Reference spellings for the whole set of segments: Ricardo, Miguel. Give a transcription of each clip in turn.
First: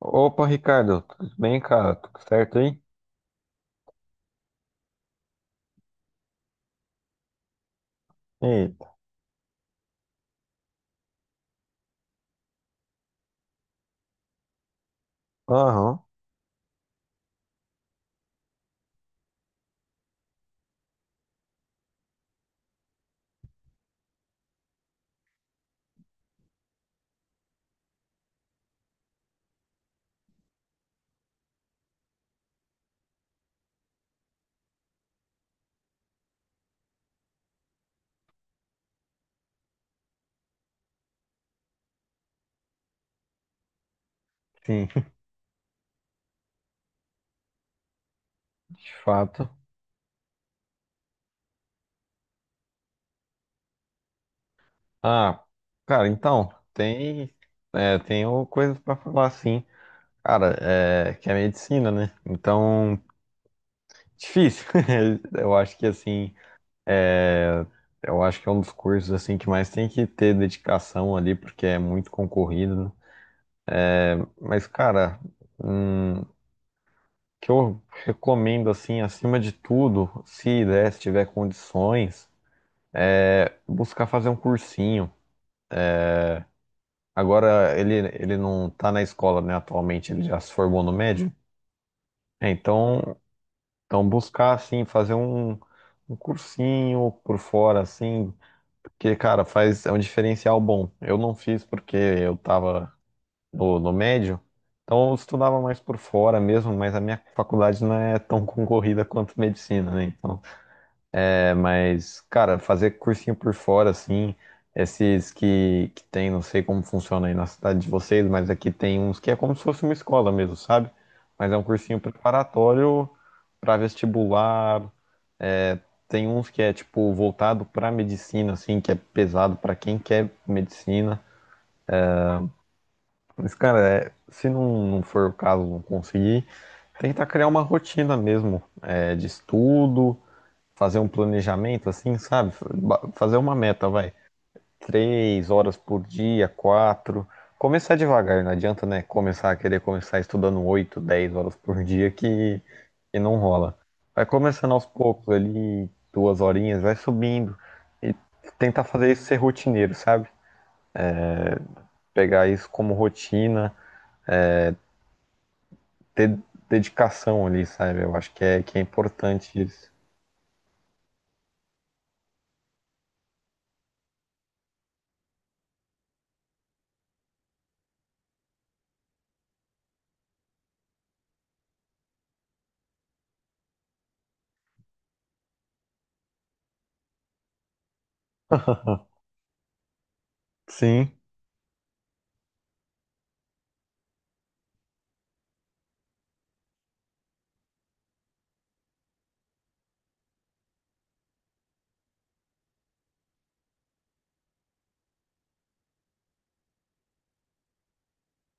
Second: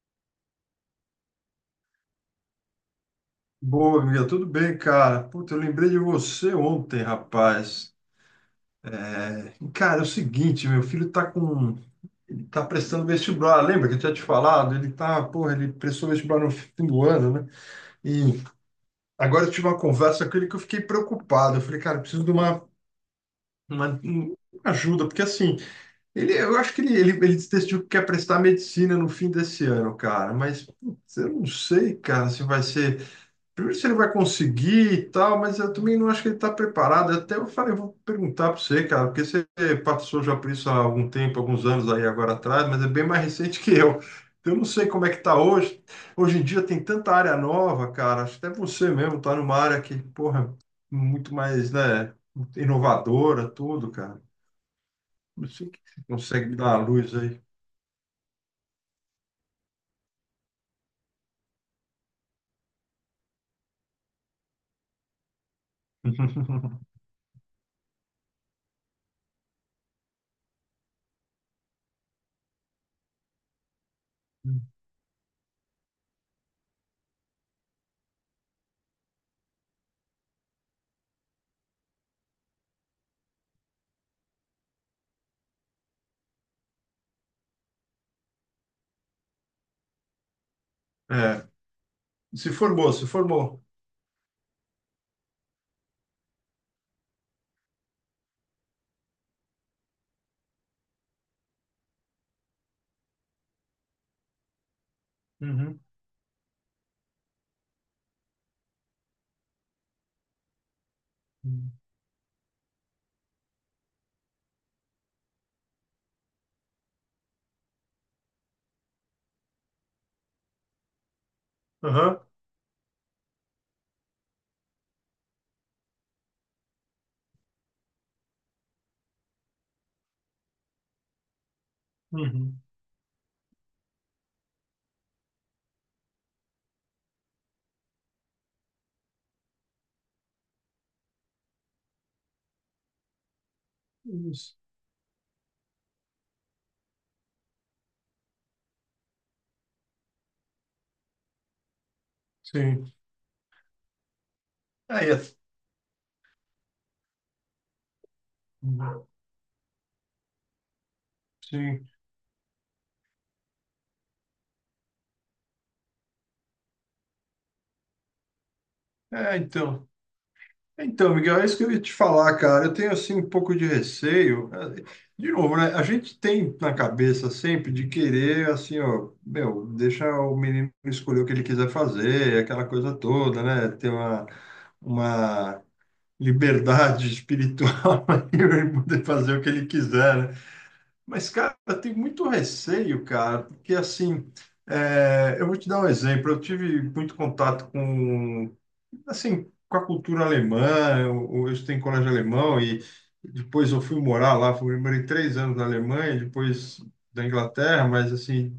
Opa, Ricardo, tudo bem, cara? Tudo certo aí? Boa, amiga, tudo bem, cara? Puta, eu lembrei de você ontem, rapaz. Eita. Cara, é o seguinte, meu filho tá com, ele tá prestando vestibular, lembra que eu tinha te falado? Porra, ele Aham. prestou vestibular no fim do ano, né? E agora eu tive uma conversa com ele que eu fiquei preocupado. Eu falei, cara, eu preciso de uma ajuda, porque assim, eu acho que ele decidiu que quer prestar medicina no fim desse ano, cara, mas putz, eu não sei, cara, se vai ser primeiro, se ele vai conseguir e tal, mas eu também não acho que ele está preparado. Até eu falei, eu vou perguntar para você, cara, porque você passou já por isso há algum tempo, alguns anos aí agora atrás, mas é bem mais recente que eu. Então, eu não sei Sim. como é que está hoje. Hoje em dia tem tanta área nova, cara. Acho que até você De mesmo está fato. numa área que, porra, muito mais, né, inovadora, tudo, cara. Ah, Não sei o que você cara, consegue então, me dar a luz aí. Tenho coisas pra falar, sim. Cara, é, que é medicina, né? Então, difícil. Eu acho que, assim, é, eu acho que é um dos cursos, assim, que mais tem que ter dedicação ali, porque é muito concorrido, né? Mas, cara, o que eu recomendo, assim, acima de tudo, se der, se tiver condições, buscar fazer um cursinho. Agora ele não tá na escola, né, atualmente, ele já se formou no médio. É, É, se formou, se então, formou. então buscar assim, fazer um cursinho por fora, assim, porque, cara, faz é um diferencial bom. Eu não fiz porque eu tava no médio, então eu estudava mais Uhum. por fora mesmo, mas a minha faculdade não é tão concorrida quanto medicina, né? Então. É, mas, cara, fazer cursinho por fora, assim, esses que tem, não sei como funciona aí na cidade de vocês, mas aqui tem uns que é como se fosse uma escola mesmo, sabe? Mas é um cursinho Aham. preparatório para vestibular. é, Tem uns que é, tipo, voltado pra medicina, assim, que é pesado pra quem quer medicina. Uhum. Mas, cara, é, se não for o caso, não conseguir, tentar criar uma rotina mesmo, é, de estudo, fazer um planejamento, assim, sabe? Fazer uma meta, vai. Isso. 3 horas por dia, 4. Começar devagar, não adianta, né? Começar a querer começar estudando 8, 10 horas por dia que, Sim. que não rola. Vai começando aos É, poucos ali, duas horinhas, vai subindo. E tentar fazer isso ser rotineiro, sabe? sim. Pegar isso como rotina, ter dedicação ali, sabe? Eu acho que é É, importante então. isso. Então, Miguel, é isso que eu ia te falar, cara. Eu tenho, assim, um pouco de receio. É, de novo, né? A gente tem na cabeça sempre de querer, assim, ó, meu, deixa o menino escolher o que ele quiser fazer, aquela coisa toda, né? Ter uma liberdade espiritual para poder fazer o que ele quiser, né. Sim. Mas, cara, tem muito receio, cara, porque assim, é, eu vou te dar um exemplo. Eu tive muito contato com, assim, com a cultura alemã. Eu estudei em colégio alemão e depois eu fui morar lá. Fui, morei 3 anos na Alemanha, depois da Inglaterra, mas assim,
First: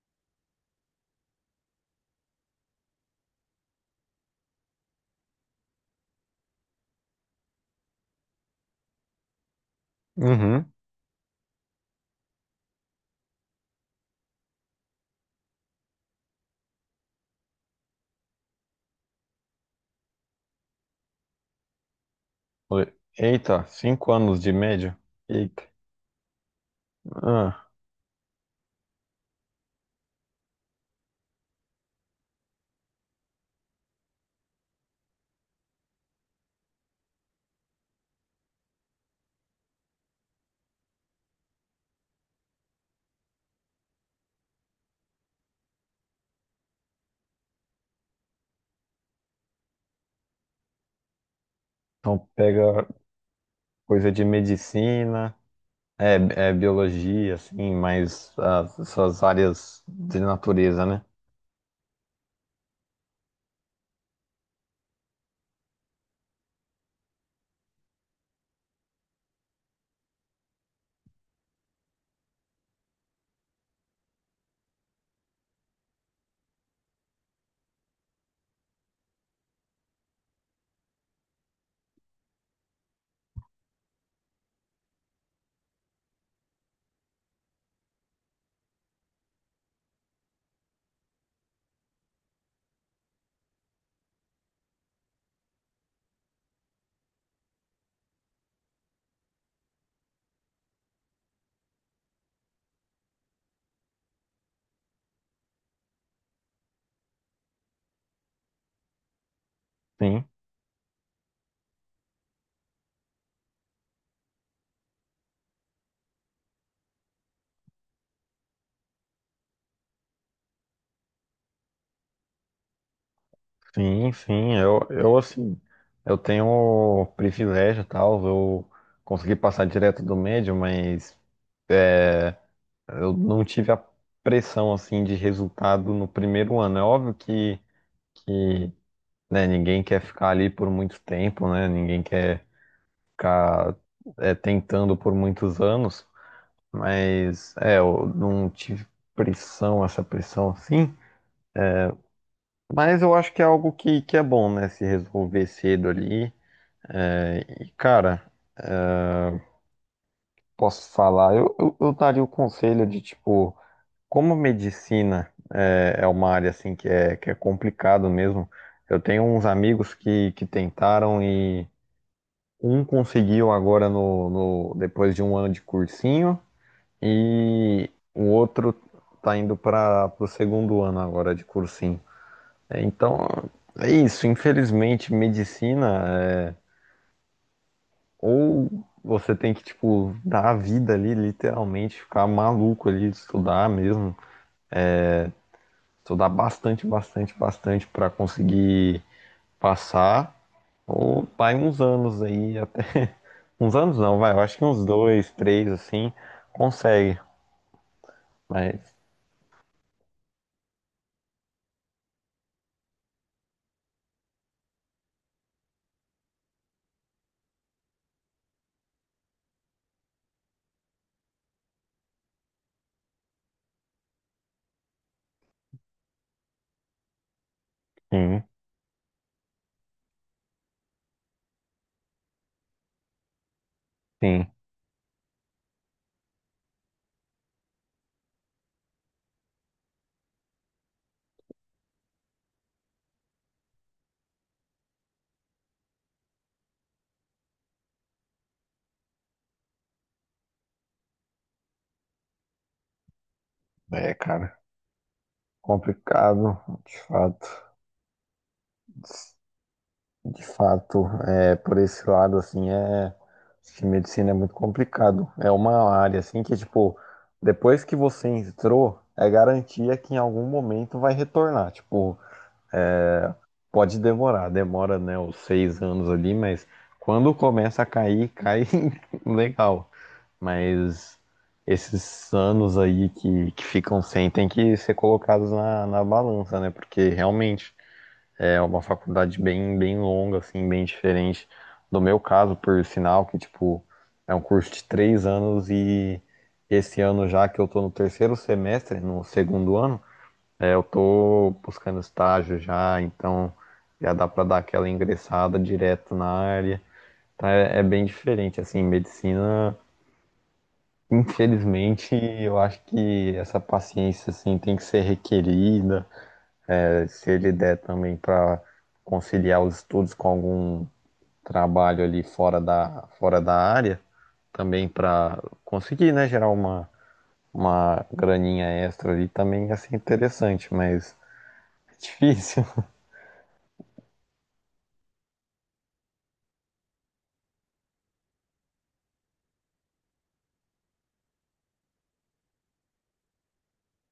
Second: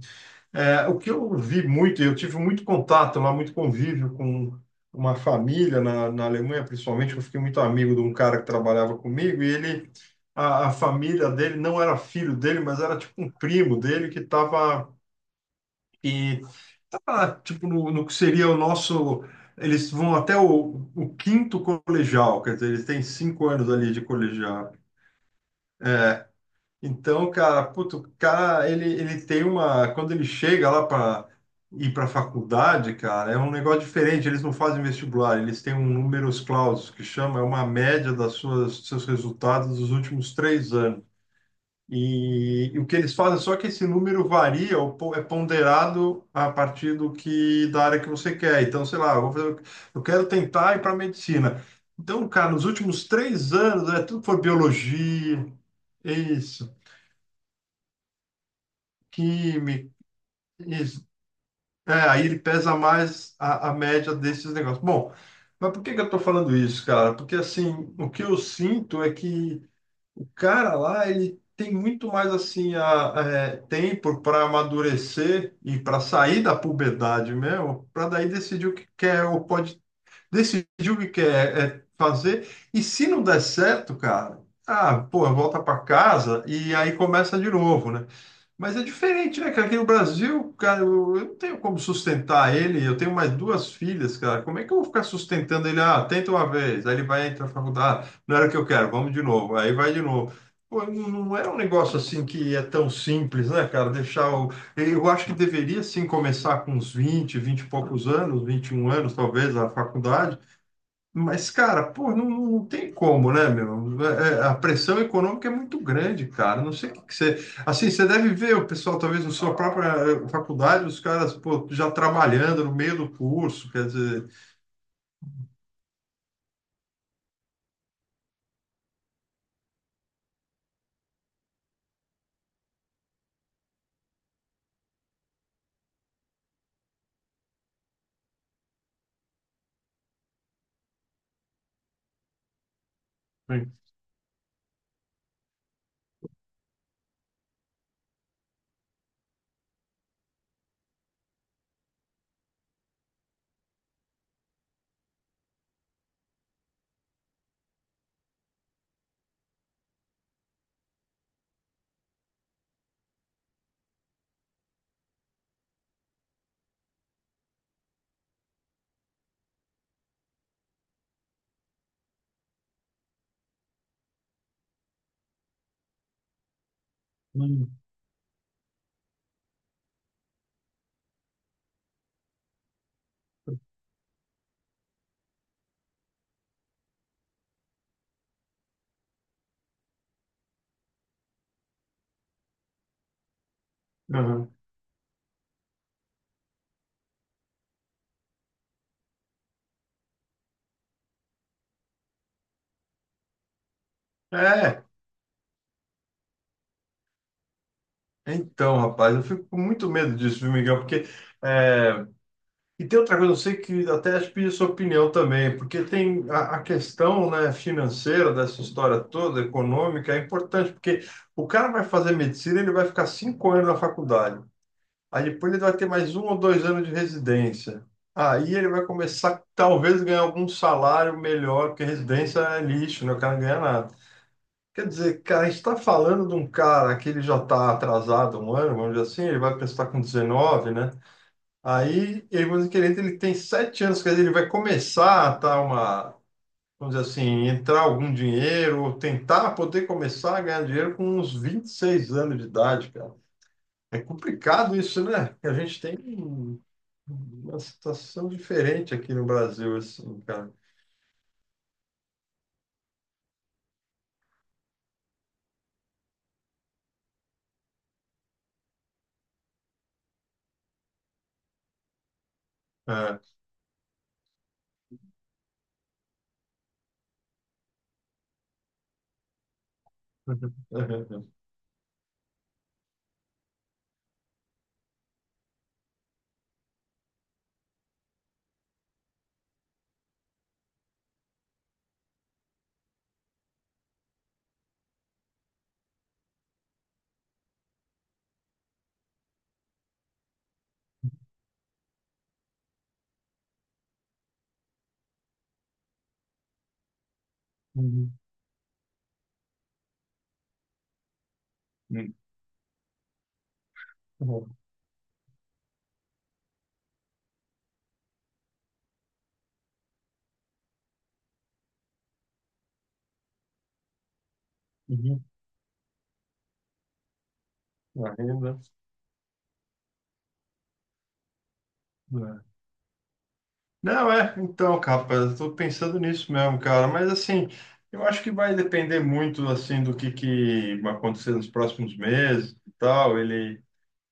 é, o que eu vi muito, eu tive muito contato lá, muito convívio com uma família na Alemanha, principalmente, eu fiquei muito amigo de um cara que trabalhava comigo, e ele, a, Uhum. a família dele não era filho dele, mas era tipo um primo dele que estava, e tava, tipo, no que seria o nosso, eles vão até o quinto colegial, quer dizer, eles têm cinco Eita, anos ali de 5 anos de colegial. média? Eita. É, então, cara, Ah, puto, o cara, ele tem uma. Quando ele chega lá para ir para a faculdade, cara, é um negócio diferente. Eles não fazem vestibular, eles têm um números clausus, que chama, é uma média das suas, dos seus resultados dos últimos 3 anos. E o que eles fazem, só que esse número varia, é ponderado a partir do que, da área que você quer. Então, sei lá, eu vou fazer, eu quero tentar ir para medicina. então Então, cara, nos pega últimos 3 anos, é, coisa de tudo foi medicina, biologia. é, é Isso, biologia, assim, mais as suas áreas química. de natureza, né? Isso. É, aí ele pesa mais a média desses negócios. Bom, mas por que que eu estou falando isso, cara? Porque assim, o que eu sinto é que o cara lá, ele tem muito mais assim a, é, tempo para amadurecer e para sair da puberdade mesmo, para daí decidir o que quer ou pode decidir o que quer é fazer. E se não der certo, cara, ah, pô, volta para casa e aí começa de novo, né? Mas é diferente, né, cara? Aqui no Brasil, cara, eu não tenho como sustentar ele. Eu tenho mais duas filhas, cara. Como é que eu vou ficar sustentando ele? Ah, tenta uma vez, aí ele vai entrar na faculdade. Ah, não era o que eu quero, vamos de novo. Aí vai de novo. Pô, não é um negócio assim que é tão simples, né, cara? Deixar o. Eu acho que deveria sim começar com uns vinte e poucos anos, 21 anos, talvez, a Sim, faculdade, mas, cara, pô, não, não tem como, né, meu? É, é, a pressão econômica é muito grande, cara. Não sei o que, que você. Assim, você deve ver o pessoal, talvez na sua própria faculdade, os caras, pô, já trabalhando no meio do curso, quer sim, dizer. sim. Eu assim, eu tenho o privilégio, tal, eu consegui passar direto do médio, mas é, eu não tive a pressão, assim, de resultado no primeiro ano. É óbvio que né, ninguém quer ficar ali por muito tempo, né? Ninguém quer Sim. ficar tentando por muitos anos. Mas é, eu não tive pressão, essa pressão assim. Mas eu acho que é algo que é bom, né? Se resolver cedo ali. É, e, cara, posso falar, eu daria o conselho de, tipo, como medicina é uma área assim que é complicado mesmo. Eu tenho uns amigos que tentaram e um conseguiu agora no, no, depois de um ano de cursinho Hum. e o outro tá indo para o segundo ano agora de cursinho. É, então, é isso. Infelizmente, medicina é, ou você tem que, tipo, dar a vida ali, literalmente, ficar maluco ali, estudar mesmo, Aham. estudar bastante, bastante, bastante para conseguir passar, ou vai uns anos aí, até. Uns anos não, vai, eu acho que uns É, dois, três, assim, consegue. então, Mas, rapaz, eu fico com muito medo disso, viu, Miguel? Porque. eh, E tem outra coisa, eu sei que até acho que pedi sua opinião também, porque tem a questão, né, financeira dessa história toda, econômica, é importante, porque o cara vai fazer medicina, ele vai ficar 5 anos na faculdade. Aí depois ele vai ter mais 1 ou 2 anos de residência. sim, Aí ele vai começar, talvez, ganhar algum salário melhor, porque residência é lixo, né? O cara não ganha nada. sim. Quer dizer, cara, a gente está falando de um cara que ele já está atrasado 1 ano, vamos dizer assim, ele vai prestar com 19, né? Aí, ele aí você querendo, ele tem 7 anos, quer dizer, ele vai começar a tá uma, vamos dizer assim, entrar algum dinheiro, ou tentar poder começar a ganhar dinheiro com uns 26 anos de idade, cara. É É, cara, complicado isso, né? A gente tem complicado, de fato. uma situação diferente aqui no Brasil, assim, De cara. fato, é, por esse lado, assim, acho que medicina é muito complicado. É uma área, assim, que, tipo, depois que você entrou, é garantia que em algum momento vai retornar. Tipo, É. é, pode demorar, demora, né, os 6 anos ali, mas quando começa a cair, cai legal. Mas esses anos aí que ficam sem tem que ser colocados na balança, né? Porque realmente é uma faculdade bem, bem longa, assim, bem diferente do meu caso, por sinal, que, tipo, é um curso de 3 anos e esse ano já que eu tô no terceiro semestre, no segundo ano, eu tô buscando estágio já, então já dá pra dar aquela ingressada direto na área. Então é, é bem Uhum. diferente, assim, medicina, infelizmente, eu acho que essa paciência, Uhum. assim, tem que ser requerida, se ele der também para conciliar os estudos com algum trabalho ali fora da área, também Uhum. para conseguir, né, gerar uma A renda. graninha extra ali, também ia ser interessante, mas é difícil. Não, é, então, cara, rapaz, eu tô pensando nisso mesmo, cara, mas assim, eu acho que vai depender muito, assim, do que vai acontecer nos próximos meses e tal, ele,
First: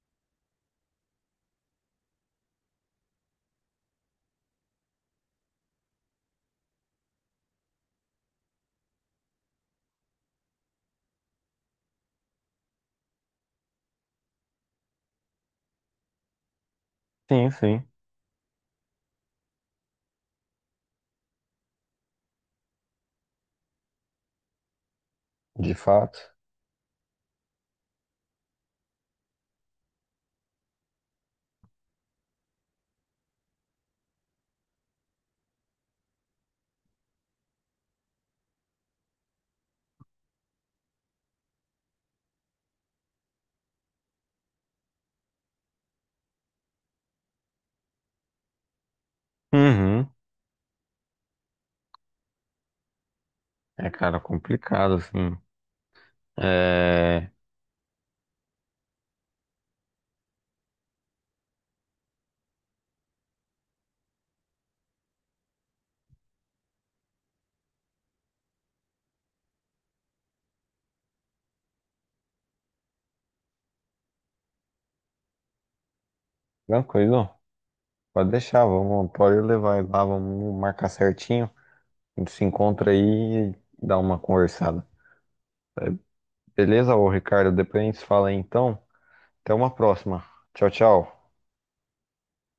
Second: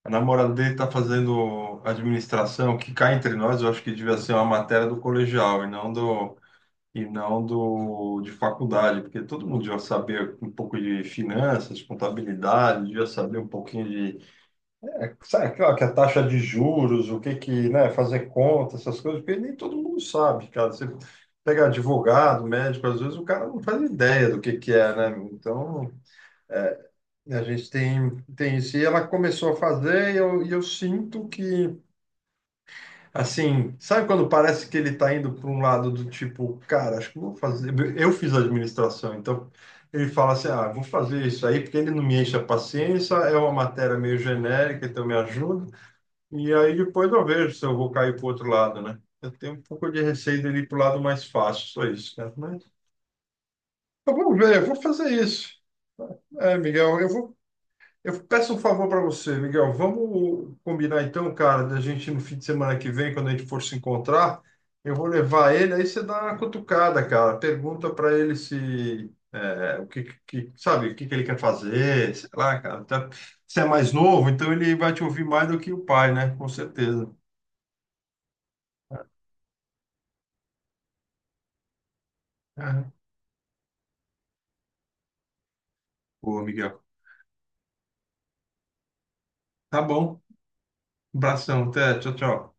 a namorada dele tá fazendo administração, que cá entre nós, eu acho que devia ser uma matéria do colegial e não do, de faculdade, porque todo mundo devia saber um pouco de finanças, contabilidade, devia saber um pouquinho é, sabe, claro que a taxa de juros, o que Sim, que, sim, né, fazer conta, essas coisas, porque nem todo mundo sabe, cara. Você pega advogado, médico, às vezes o cara não faz ideia do que é, né? de Então, fato. é, a gente tem isso. E ela começou a fazer e eu sinto que, assim, sabe quando parece que ele está indo para um lado do tipo, cara, acho que vou fazer. Eu fiz administração, então ele fala assim: ah, vou fazer isso aí porque ele não me enche a paciência, é uma matéria meio genérica, então me ajuda. E aí depois eu vejo se eu vou cair para o outro lado, né? Eu tenho um pouco de Uhum. receio de ir para o lado mais fácil, só isso, cara. Mas É, eu cara, vou ver, eu vou complicado, fazer assim. isso. É, Miguel, É... eu peço um favor para você, Miguel. Vamos combinar então, cara, da gente no fim de semana que vem, quando a gente for se encontrar, eu vou levar ele, aí você dá uma cutucada, cara. Pergunta para ele se é, o que, que sabe, o que que ele quer fazer, sei lá, cara. Você é mais novo, então ele vai te ouvir mais do que o pai, né? Com certeza. Tranquilo, pode deixar, vamos, pode levar lá, vamos marcar certinho. A gente se encontra Aham. aí e dá uma conversada. Boa, Miguel. Beleza, ô Ricardo? Depois a gente se fala aí, então. Até uma Tá bom. próxima. Tchau, Um tchau. abração, até. Tchau, tchau.